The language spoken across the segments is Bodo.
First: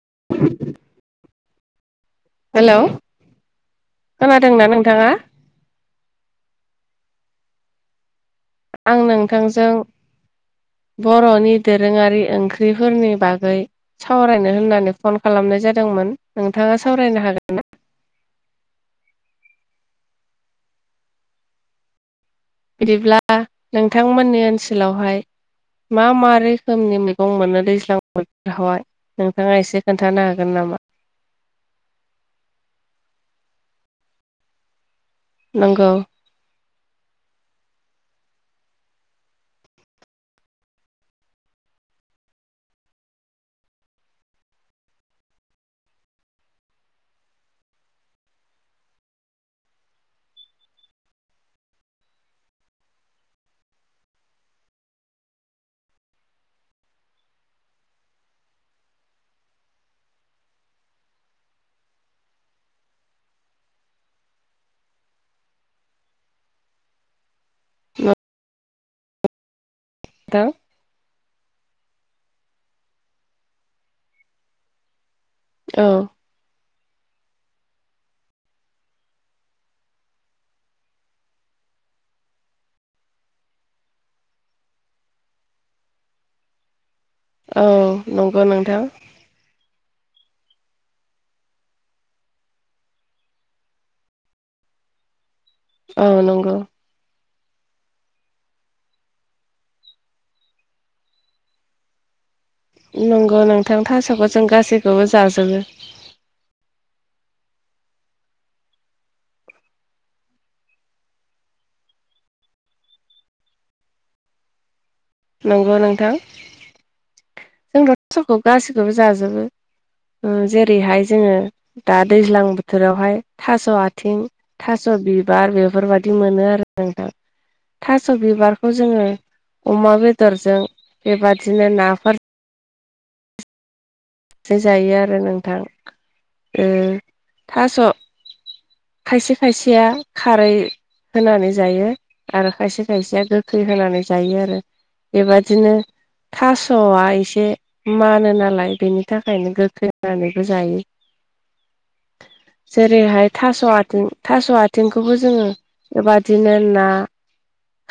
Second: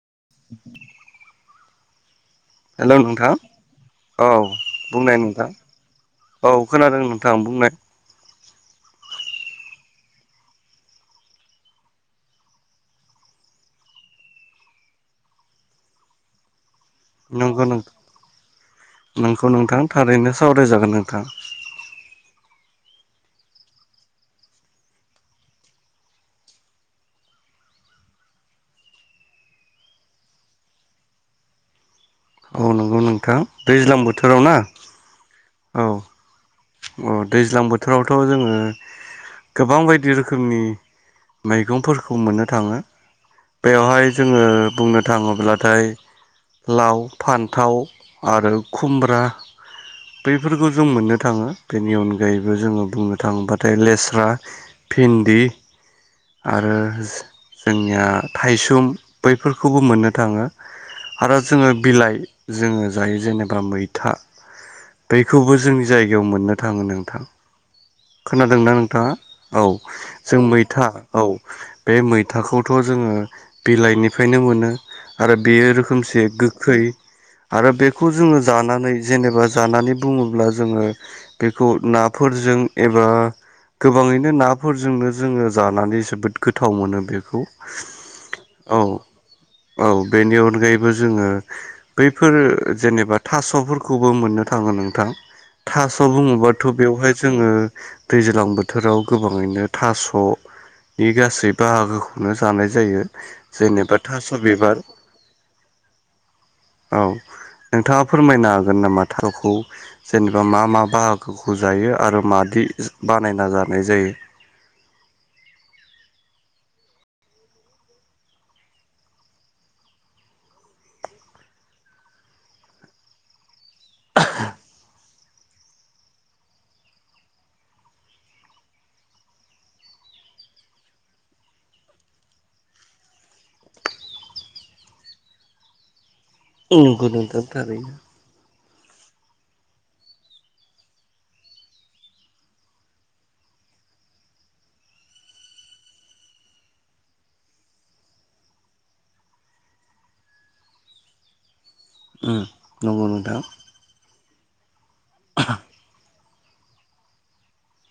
[unintelligible] हेलौ हेल' नोंथां औ खोनादोंना नोंथाङा बुंनाय नोंथां। औ खोनादों नोंथां बुंनाय। आं नोंथांजों बर'नि दोरोङारि ओंख्रिफोरनि बागै सावरायनो होननानै फन खालामनाय जादोंमोन। नोंथाङा सावरायनो हागोन नंगौ नों। नोंखौ नोंथां थारैनो सावरायजागोन नोंथां। बिदिब्ला नोंथांमोननि ओनसोलावहाय मा मा रोखोमनि मैगं मोनो दैज्लां बोथोरावहाय नोंथाङा एसे खोन्थानो हागोन नामा? [unintelligible] औ नंगौ नोंथां दैज्लां बोथोराव ना नंगौ। उम दैज्लां बोथोरावथ' जोङो गोबां बायदि रोखोमनि मैगंफोरखौ मोननो थाङो। बेवहाय जोङो बुंनो थाङोब्लाथाय लाव फान्थाव आरो खुमब्रा बैफोरखौ जों मोननो थाङो बेनि अनगायैबो जोङो बुंनो थाङोब्लाथाय लेस्रा भिन्दि। आरो जोंनिया थाइसुम बैफोरखौबो मोननो थाङो। आरो जोङो बिलाइ जोङो जायो जेनेबा मैथा बेखौबो जोंनि जायगायाव मोननो थाङो नोंथां। खोनादोंना नोंथाङा? औ जों नोंथां मैथा औ बे मै थाखौथ' जोङो बिलाइनिफ्रायनो मोनो आरो बेयो औ रोखोमसे गोखै आरो बेखौ जोङो जानानै जेनेबा जानानै बुङोब्ला जोङो बेखौ नाफोरजों एबा गोबाङैनो नाफोरजोंनो जोङो जानानै जोबोद गोथाव मोनो। बेखौ औ नंगौ नोंथां औ औ। बेनि अनगायैबो जोङो बैफोर जेनेबा थास'फोरखौबो मोननो थाङो नोंथां। थास' औ नंगौ बुङोबाथ' बेवहाय जोङो दैज्लां बोथोराव गोबाङैनो थास' बे गासै बाहागोखौनो जानाय जायो। नंगौ नोंथां जेनेबा थास'खौ थास' जों बिबार गासैखौबो जाजोबो औ नोंथाङा फोरमायनो हागोन नामा? थास'खौ जेनेबा मा मा बाहागोखौ जायो? आरो मादि बानायना जानाय जायो। नंगौ नोंथां। जों दा थास'खौ गासैखौबो जाजोबो। जेरैहाय जोङो दा दैज्लां बोथोरावहाय थास' आथिं थास' बिबार बेफोरबायदि मोनो आरो नोंथां। थास' बिबारखौ जोङो अमा बेदरजों बेबादिनो नाफोर जायो आरो नोंथां। ओ नंगौ नोंथां थास' थारैनो। खायसे खायसेया खारै होनानै जायो आरो खायसे खायसेया गोखै होनानै जायो आरो। बेबादिनो थास'आ एसे मानोनालाय बेनि थाखायनो गोखैहोनानैबो जायो। [inaudible] उम नंगौ जेरैहाय नोंथां। थास' आथिं थास' आथिंखौबो जोङो एबा बिदिनो ना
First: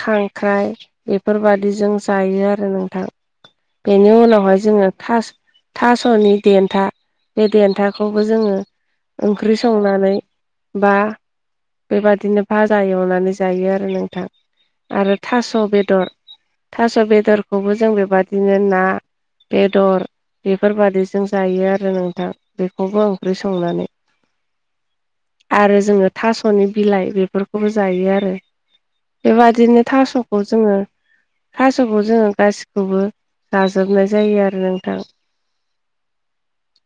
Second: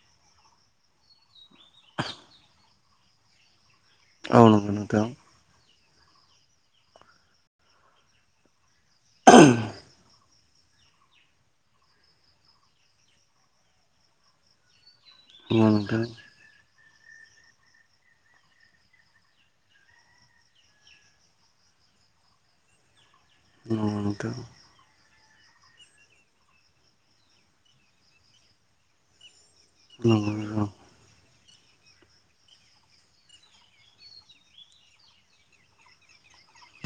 खांख्राइ बेफोरबायादिजों जायो आरो बेनि औ उनावहाय नंगौ जोङो नोंथां थास' थास'नि देन्था बे देन्थाखौबो जोङो ओंख्रि संनानै बा बेबादिनो भाजा एवनानै जायो आरो नोंथां। आरो थास' नंगौ बेदर नोंथां थास' बेदरखौबो जों बेबादिनो ना बेदर बेफोरबादिजों जायो आरो नोंथां बेखौबो। ओंख्रि संनानै नंगौ नोंथां। आरो जोङो थास'नि बिलाइ बेफोरखौबो जायो आरो। बेबादि नो नंगौ थास'खौ नोंथां। जोङो। थास'खौ जोङो गासिखौबो लाजोबनाय जायो आरो नोंथां।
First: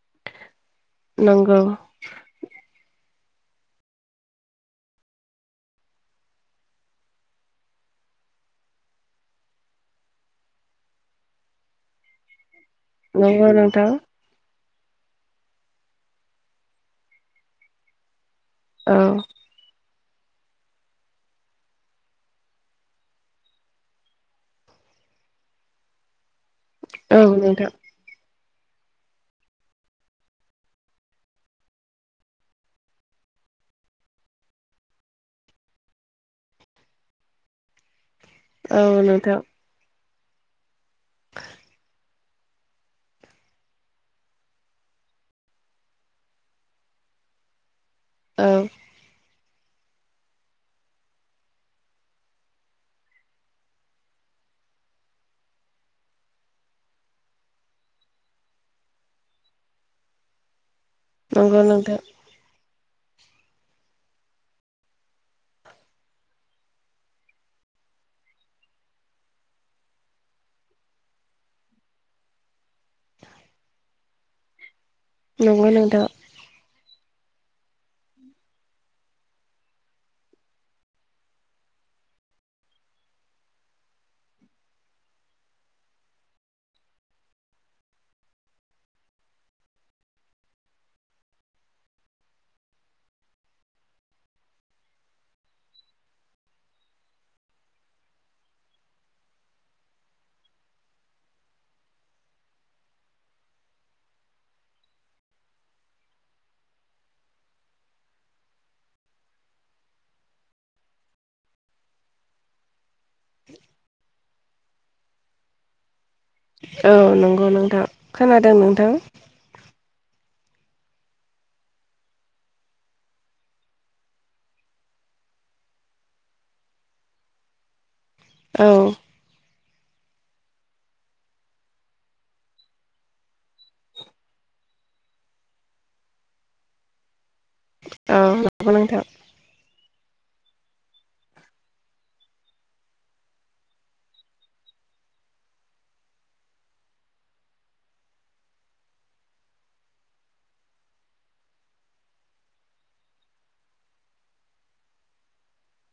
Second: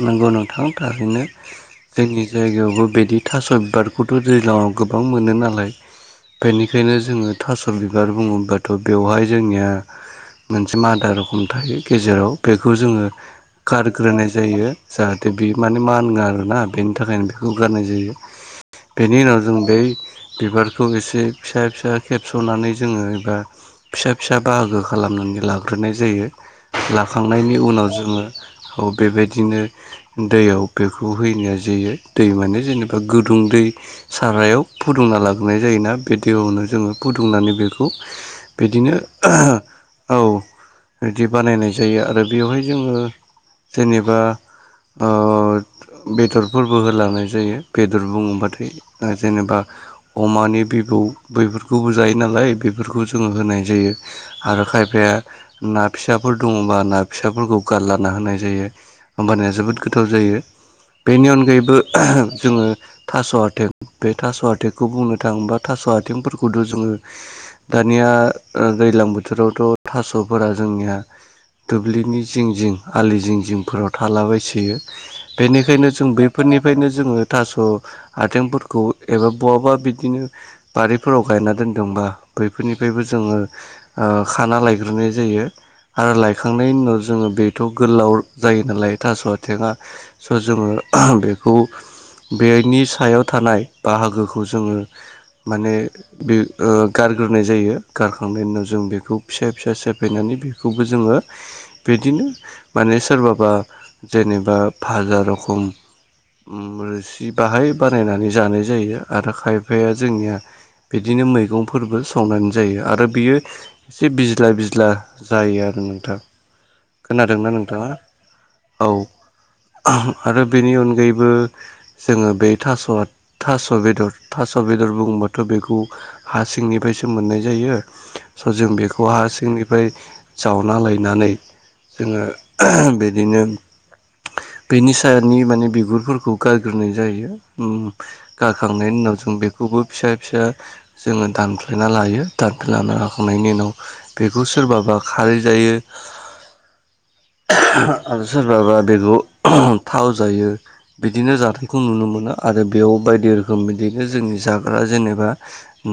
नंगौ नोंथांनि थारैनो नंगौ जोंनि जायगायावबो बिदि थास' बिबारखौथ' दैज्लाङाव गोबां मोनो नालाय। बेनिखायनो जोङो थास' बिबार बुङोबाथ' बेवहाय जोंनिया मोनसे मादा रखम थायो गेजेराव बेखौ जोङो नंगौ नोंथां गारग्रोनाय होयो जाहाथे बे माने मा होनो आरोना बेनि थाखायनो बेखौ गारनाय जायो। औ बेनि उनाव जों बै बिबारखौ एसे फिसा फिसा खेबस'नानै जोङो एबा फिसा फिसा बाहागो खालाम लांग्रोनाय जायो । औ लाखांनायनि नोंथां उनाव जोङो बेबायदिनो दैयाव बेखौ होनाया जायो दै माने जेनेबा गुदुं दै सारायाव फुदुंना लाग्रोनाय जायोना । बे दैेनो जोङो फुदुंनानै बेखौ औ बिदिनो नोंथां औ बिदि बानायनाय जायो । आरो बेवहाय जोङो जेनेबा बेदरफोरबो होलांनाय जायो। बेदर औ बुङोबाथाय जेनेबा अमानि बिबौ बैफोरखौबो जायो नालाय बेफोरखौ जोङो होनाय जायो आरो खायफाया ना फिसाफोर दङबा ना फिसाफोरखौ गारलाना होनाय जायो होमबानाया जोबोद गोथाव जायो बेनि नंगौ अनगायैबो नोंथां जोङो थास' आथिं बे थास' आटेंंखौ बुंनो थाङोबा थास' आथिंफोरखौथ' जोङो दा दानिया दैज्लां बोथोरावथ' थास'फोरा जोंनिया दुब्लिनि जिं जिं आलि जिं जिंफोराव थालाबायसोयो नंगौ बेनिखायनो नोंथां जों बैफोरनिफ्रायनो जोङो थास' आथिंफोरखौ एबा बहाबा बिदिनो बारिफोराव गायना दोनदोंबा बैफोरनिफ्रायबो जोङो ओ खाना लायग्रोनाय जायो आरो लायखांनायनि उनाव जोङो बेखौ गोलाव जायो नालाय थास' आथिंया स' जोङो बेखौ बेनि सायाव थानाय बाहागोखौ जोङो माने बे ओ गारग्रोनाय जायो गारखांनायनि उनाव जों बेखौ फिसा फिसा सेफायनानै बेखौबो जोङो बिदिनो माने सोरबाबा जेनेबा भाजा रोखोम ओम रोसि बाहाय बानायनानै जानाय जायो आरो खायफाया जोंनिया बिदिनो मैगंफोरबो संनानै जायो आरो बियो एसे बिज्ला बिज्ला जायो आरो नांथों औ नंगौ नोंथां खोनादों नोंथां औ आरो बेनि अनगायैबो जोङो बे थास'आ थास' बेदर थास' बे बेदर बुबाथाय बेखौ हा सिंनिफ्रायसो मोननाय जायो स' औ जों बेखौ हार सिंनिफ्राय जावना लायनानै जोङो बिदिनो बेनि सायनि माने बिगुरफोरखौ गारग्रोनाय जायो औ नंगौ गाखांनायनि नोंथां उनाव जों बेखौबो फिसा फिसा जोङो दानफ्लेना लायो दानफ्लायना लखांनायनि उनाव बेखौ सोरबाबो खारै जायो [inaudible] आरो सोरबाबा बेदर थाव जायो बिदिनो जानायखौ नुनो मोना आरो बेयाव बायदि रोखोम बिदिनो जोंनि जाग्रा जेनेबा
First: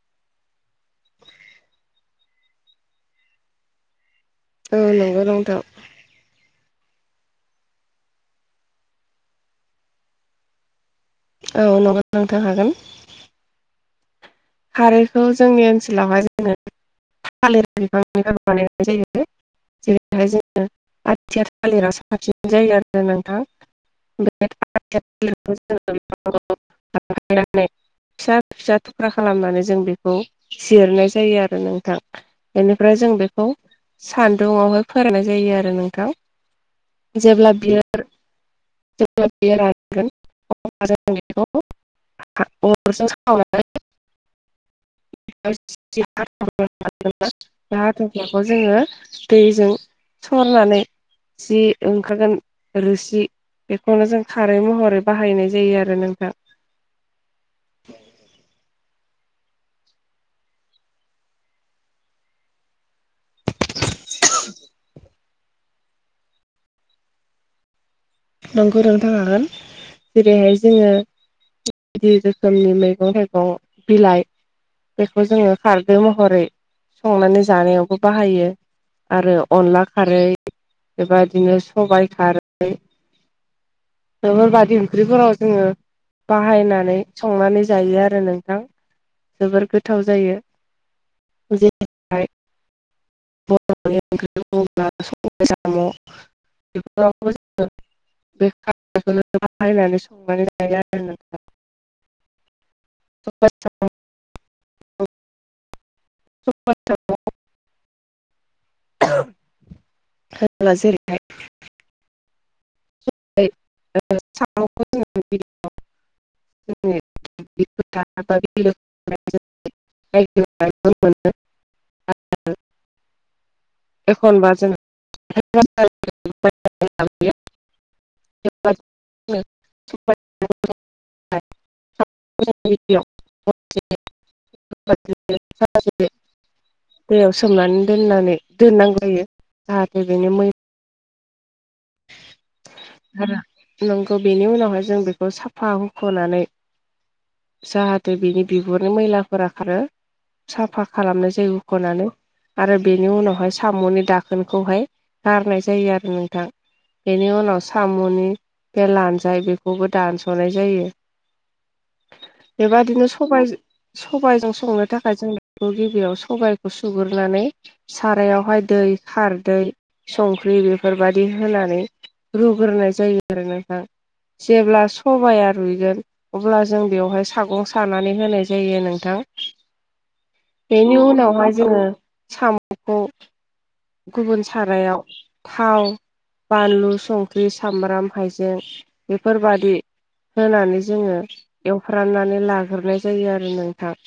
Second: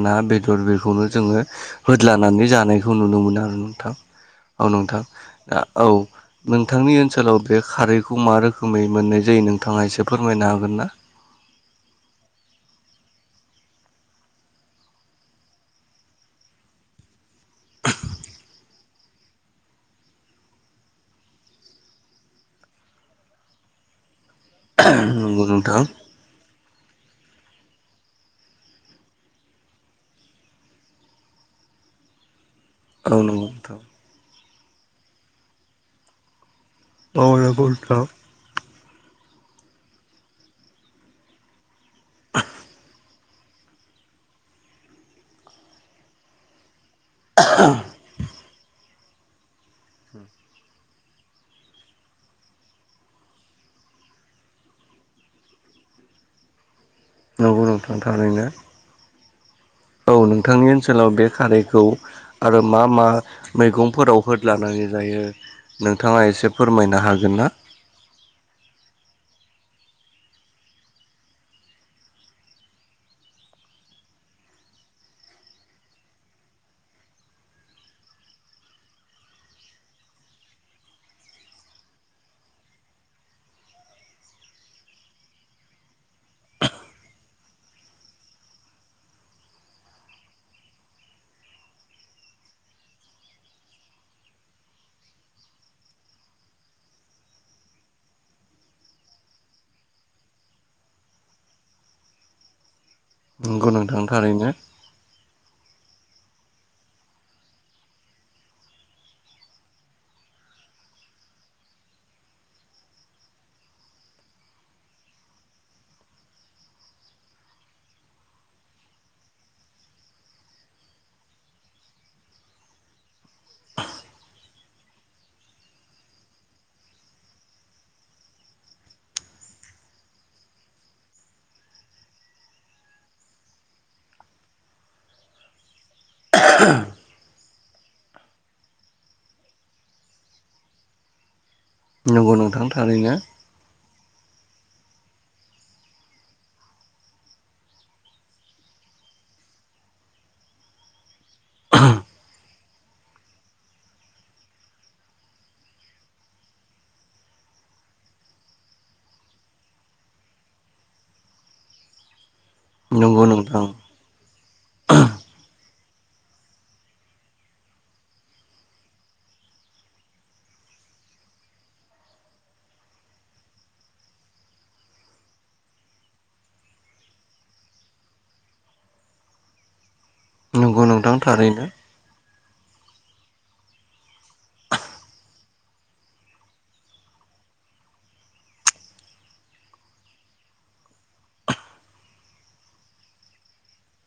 ना बेदर बेफोरखौनो जोङो होल्दानानै जानायखौ नुनो मोनो आरो नोंथां औ नोंथां नंगौ नोंथां औ नोंथांनि ओनसोलाव बे खारैखौ मा रोखोमै मोननाय जायो नोंथाङा एसे फोरमायनो हागोन ना औ नंगौ नांथों हागोन खारैखौ जोंनि ओनसोलावहाय जोङो थालिर बिफांनि [unintelligible] जेरैहाय जोङो आथिया थालिर साबसिन जायो आरो ना नोंथां नंगौ नोंथां [unintelligible] खालामनानै जों बेखौ जिरनाय जायो आरो नोंथां बेनिफ्राय औ जों नंगौ बेखौ नोंथां सान्दुंआवहाय फोराननाय जायो आरो नोंथां औ जेब्ला नंगौ बियो नोंथां जेब्ला बियो रानगोन अब्ला जों बिखौ अरजों सावनानै [unintelligible] [unintelligible] हाथुफ्लाखौ जोङो दैजों सरनानै जि ओंखारगोन रोसि बेखौनो जों खारै महरै बाहायनाय जायो आरो नोंथां नंगौ नोंथां थारैनो औ नोंथांनि ओनसोलाव बे खारैखौ आरो मा मा मैगंफोराव होदलानानै जायो नोंथाङा एसे फोरमायनो हागोन ना नंगौ नोंथां हागोन जेरैहाय जोङो बायदि रोखोमनि मैगं थाइगं बिलाइ बेखौ जोङो खारदै महरै संनानै जानायावबो बाहायो आरो अनला खारै बेबादिनो सबाइ खारै बेफोर बादि ओंख्रिफोराव जोङो बाहायनानै संनानै जायो आरो नोंथां जोबोर गोथाव जायो फुजिबाय बरनि ओंख्रि बुङोब्ला सबाइ सम बेफोरावबो जोङो बे खारैखौबो बाहायनानै संनानै लायो आरो नों नंगौ [inaudible] नोंथां थारैनो [unintelligible] हो ला जेरैहाय [unintelligible] [unintelligible] [unintelligible] एखनबा जों [unintelligible] [unintelligible] [unintelligible] [unintelligible] दैयाव सोमनानै दोननानै दोननांगौ जायो जाहाथे बेनि मै थां थानाय नोङा मैला नंगौ बेनि उनावहाय जों बेखौ साफा हुखनानै जाहाथे बिनि बिगुरनि मैलाफोरा खारो साफा खालामनाय जायो उखनानै आरो बेनि उनावहाय सामनि दाखोनखौहाय गारनाय जायो आरो नोंथां बेनि उनाव सामनि बे लान्जाय बेखौबो दानसनाय जायो [inaudible] बेबदिनो नंगौ सबाइ नोंथां सबायजों संनो थाखाय जों बेखौ गिबियाव सबाइखौ सुग्रोननानै सारायावहाय दै खारदै संख्रि बेफोरबादि होनानै रुग्रोनाय जायो आरो नोंथां जेब्ला सबाया रुइगोन अब्ला जों बेयावहाय सागं सानानै होनाय जायो नोंथां नंगौ बेनि नोंथां उनावहाय थारैनो जोङो सामखौ गुबुन सारायाव थाव बानलु संख्रि सामब्राम हाइजें बेफोरबादि होनानै जोङो एवफ्रामनानै लाग्रोनाय जायो आरो नोंथां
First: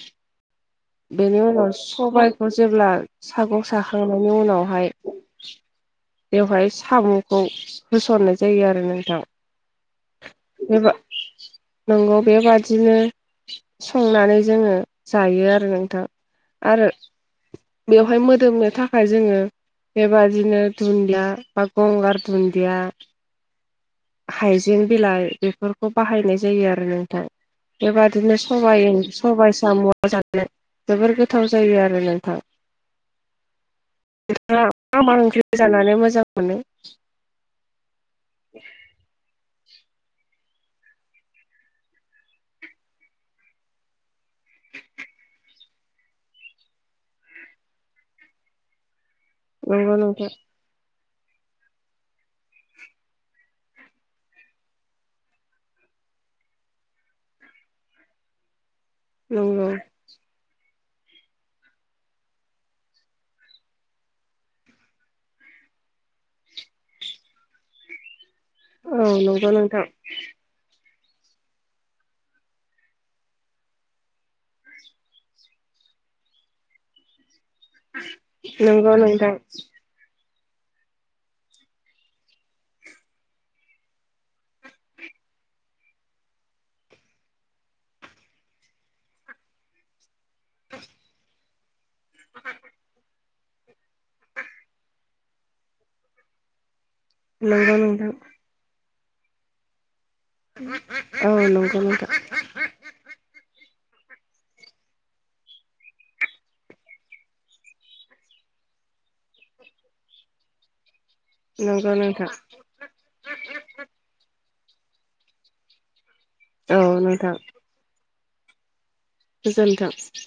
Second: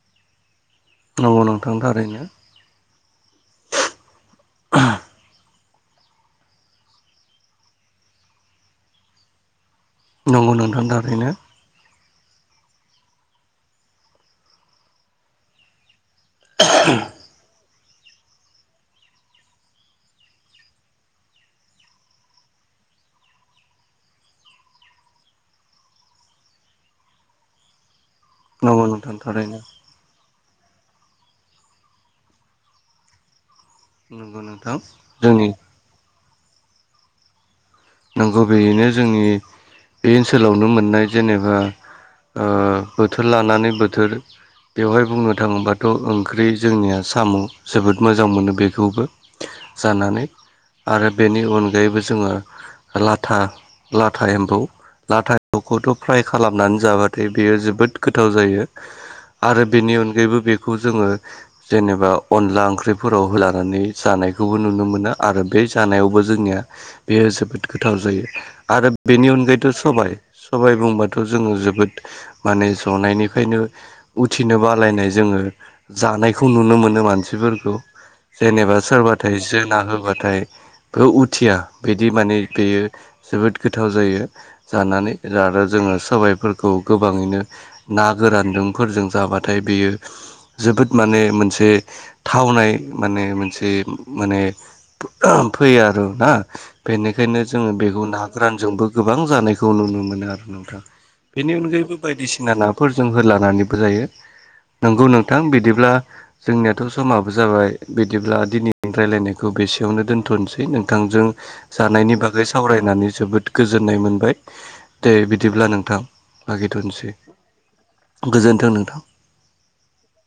बेनि नंगौ उनाव नोंथां थारैनो सबायखौ जेब्ला सागं साखांनायनि उनावहाय बेवहाय सामखौ होसननाय जायो आरो नोंथां नंगौ नोंथां बेबा थारैनो नंगौ बेबा दिनो संनानै जोङो जायो आरो नोंथां आरो बेवहाय मोदोमनो थाखाय जोङो बेबादिनो दुन्दिया बा गगार दुन्दिया हाइजें बिलाइ बेफोरखौ बाहायनाय जायो आरो नोंथां बेबा बिदिनो सबाय नंगौ ओं नोंथां सबाय थारैनो साम' जा जोबोर गोथाव जायो आरो नोंथां नंगौ नोंथां खौ जोंनि जानानै मोजां मोनो नंगौ बेयैनो जोंनि बे ओनसोलावनो मोननाय जेनेबा ओ बोथोर लानानै बोथोर बेवहाय बुंनो थाङोबाथ' ओंख्रि जोंनिया साम' जोबोद मोजां मोनो बेखौबो नंगौ जानानै नोंथां आरो बेनि अनगायैबो जोङो लाथा लाथा एम्फौ लाथावखौथ' फ्राय खालामनानै जाबाथाय बेयो जोबोद गोथाव जायो आरो नंगौ बेनि अनगायैबो बे जोङो जेनेबा अनला ओंख्रिफोराव होलानानै जानायखौबो नुनो मोनो आरो बे जानायावबो जोंनिया बेयो जोबोद गोथाव जायो आरो औ बेनि नंगौ अनगायैथ' नोंथां सबाइ सबाइ बुंबा जोङो जोबोद माने जनायनिफ्रायनो उथिनो बालायनाय जोङो जा नायखौ नुनो मोनो मानसिफोर खौ जेनेबा नंगौ नोंथां सोरबाथाय जोना होबाथायबो उथिया बिदि माने बेयो जोबोद गोथाव जायो जानानै आरो जोङो साबाइफोरखौ गोबाङैनो ना गोरानजों फोरजों जाबाथाय बेयो जोबोद माने मोनसे थावनाय माने मोनसे माने फैयो आरो ना बे निखायनो जोङो नंगौ बेखौ नोंथां ना गोरानजोंबो गोबां जानायखौ नुनो मोनो आरो नोंथां औ बेनि नंगौ अनगायैबो नोंथां बायदिसिना नाफोर जों होलानानैबो जायो [inaudible] नंगौ नोंथां बिदिब्ला जोंनियाथ' समाबो जाबाय बिदिब्ला दिनैनि रायलायनायखौ बेसे सेयावनो दोन्थ'नोसै नोंथांजों नंगौ जानायनि नोंथां बागै सावरायनानै जोबोद गोजोननाय मोनबाय दे बिदिब्ला नोंथां औ लागिथ'सै गोजोन्थों नोंथां गोजोनथों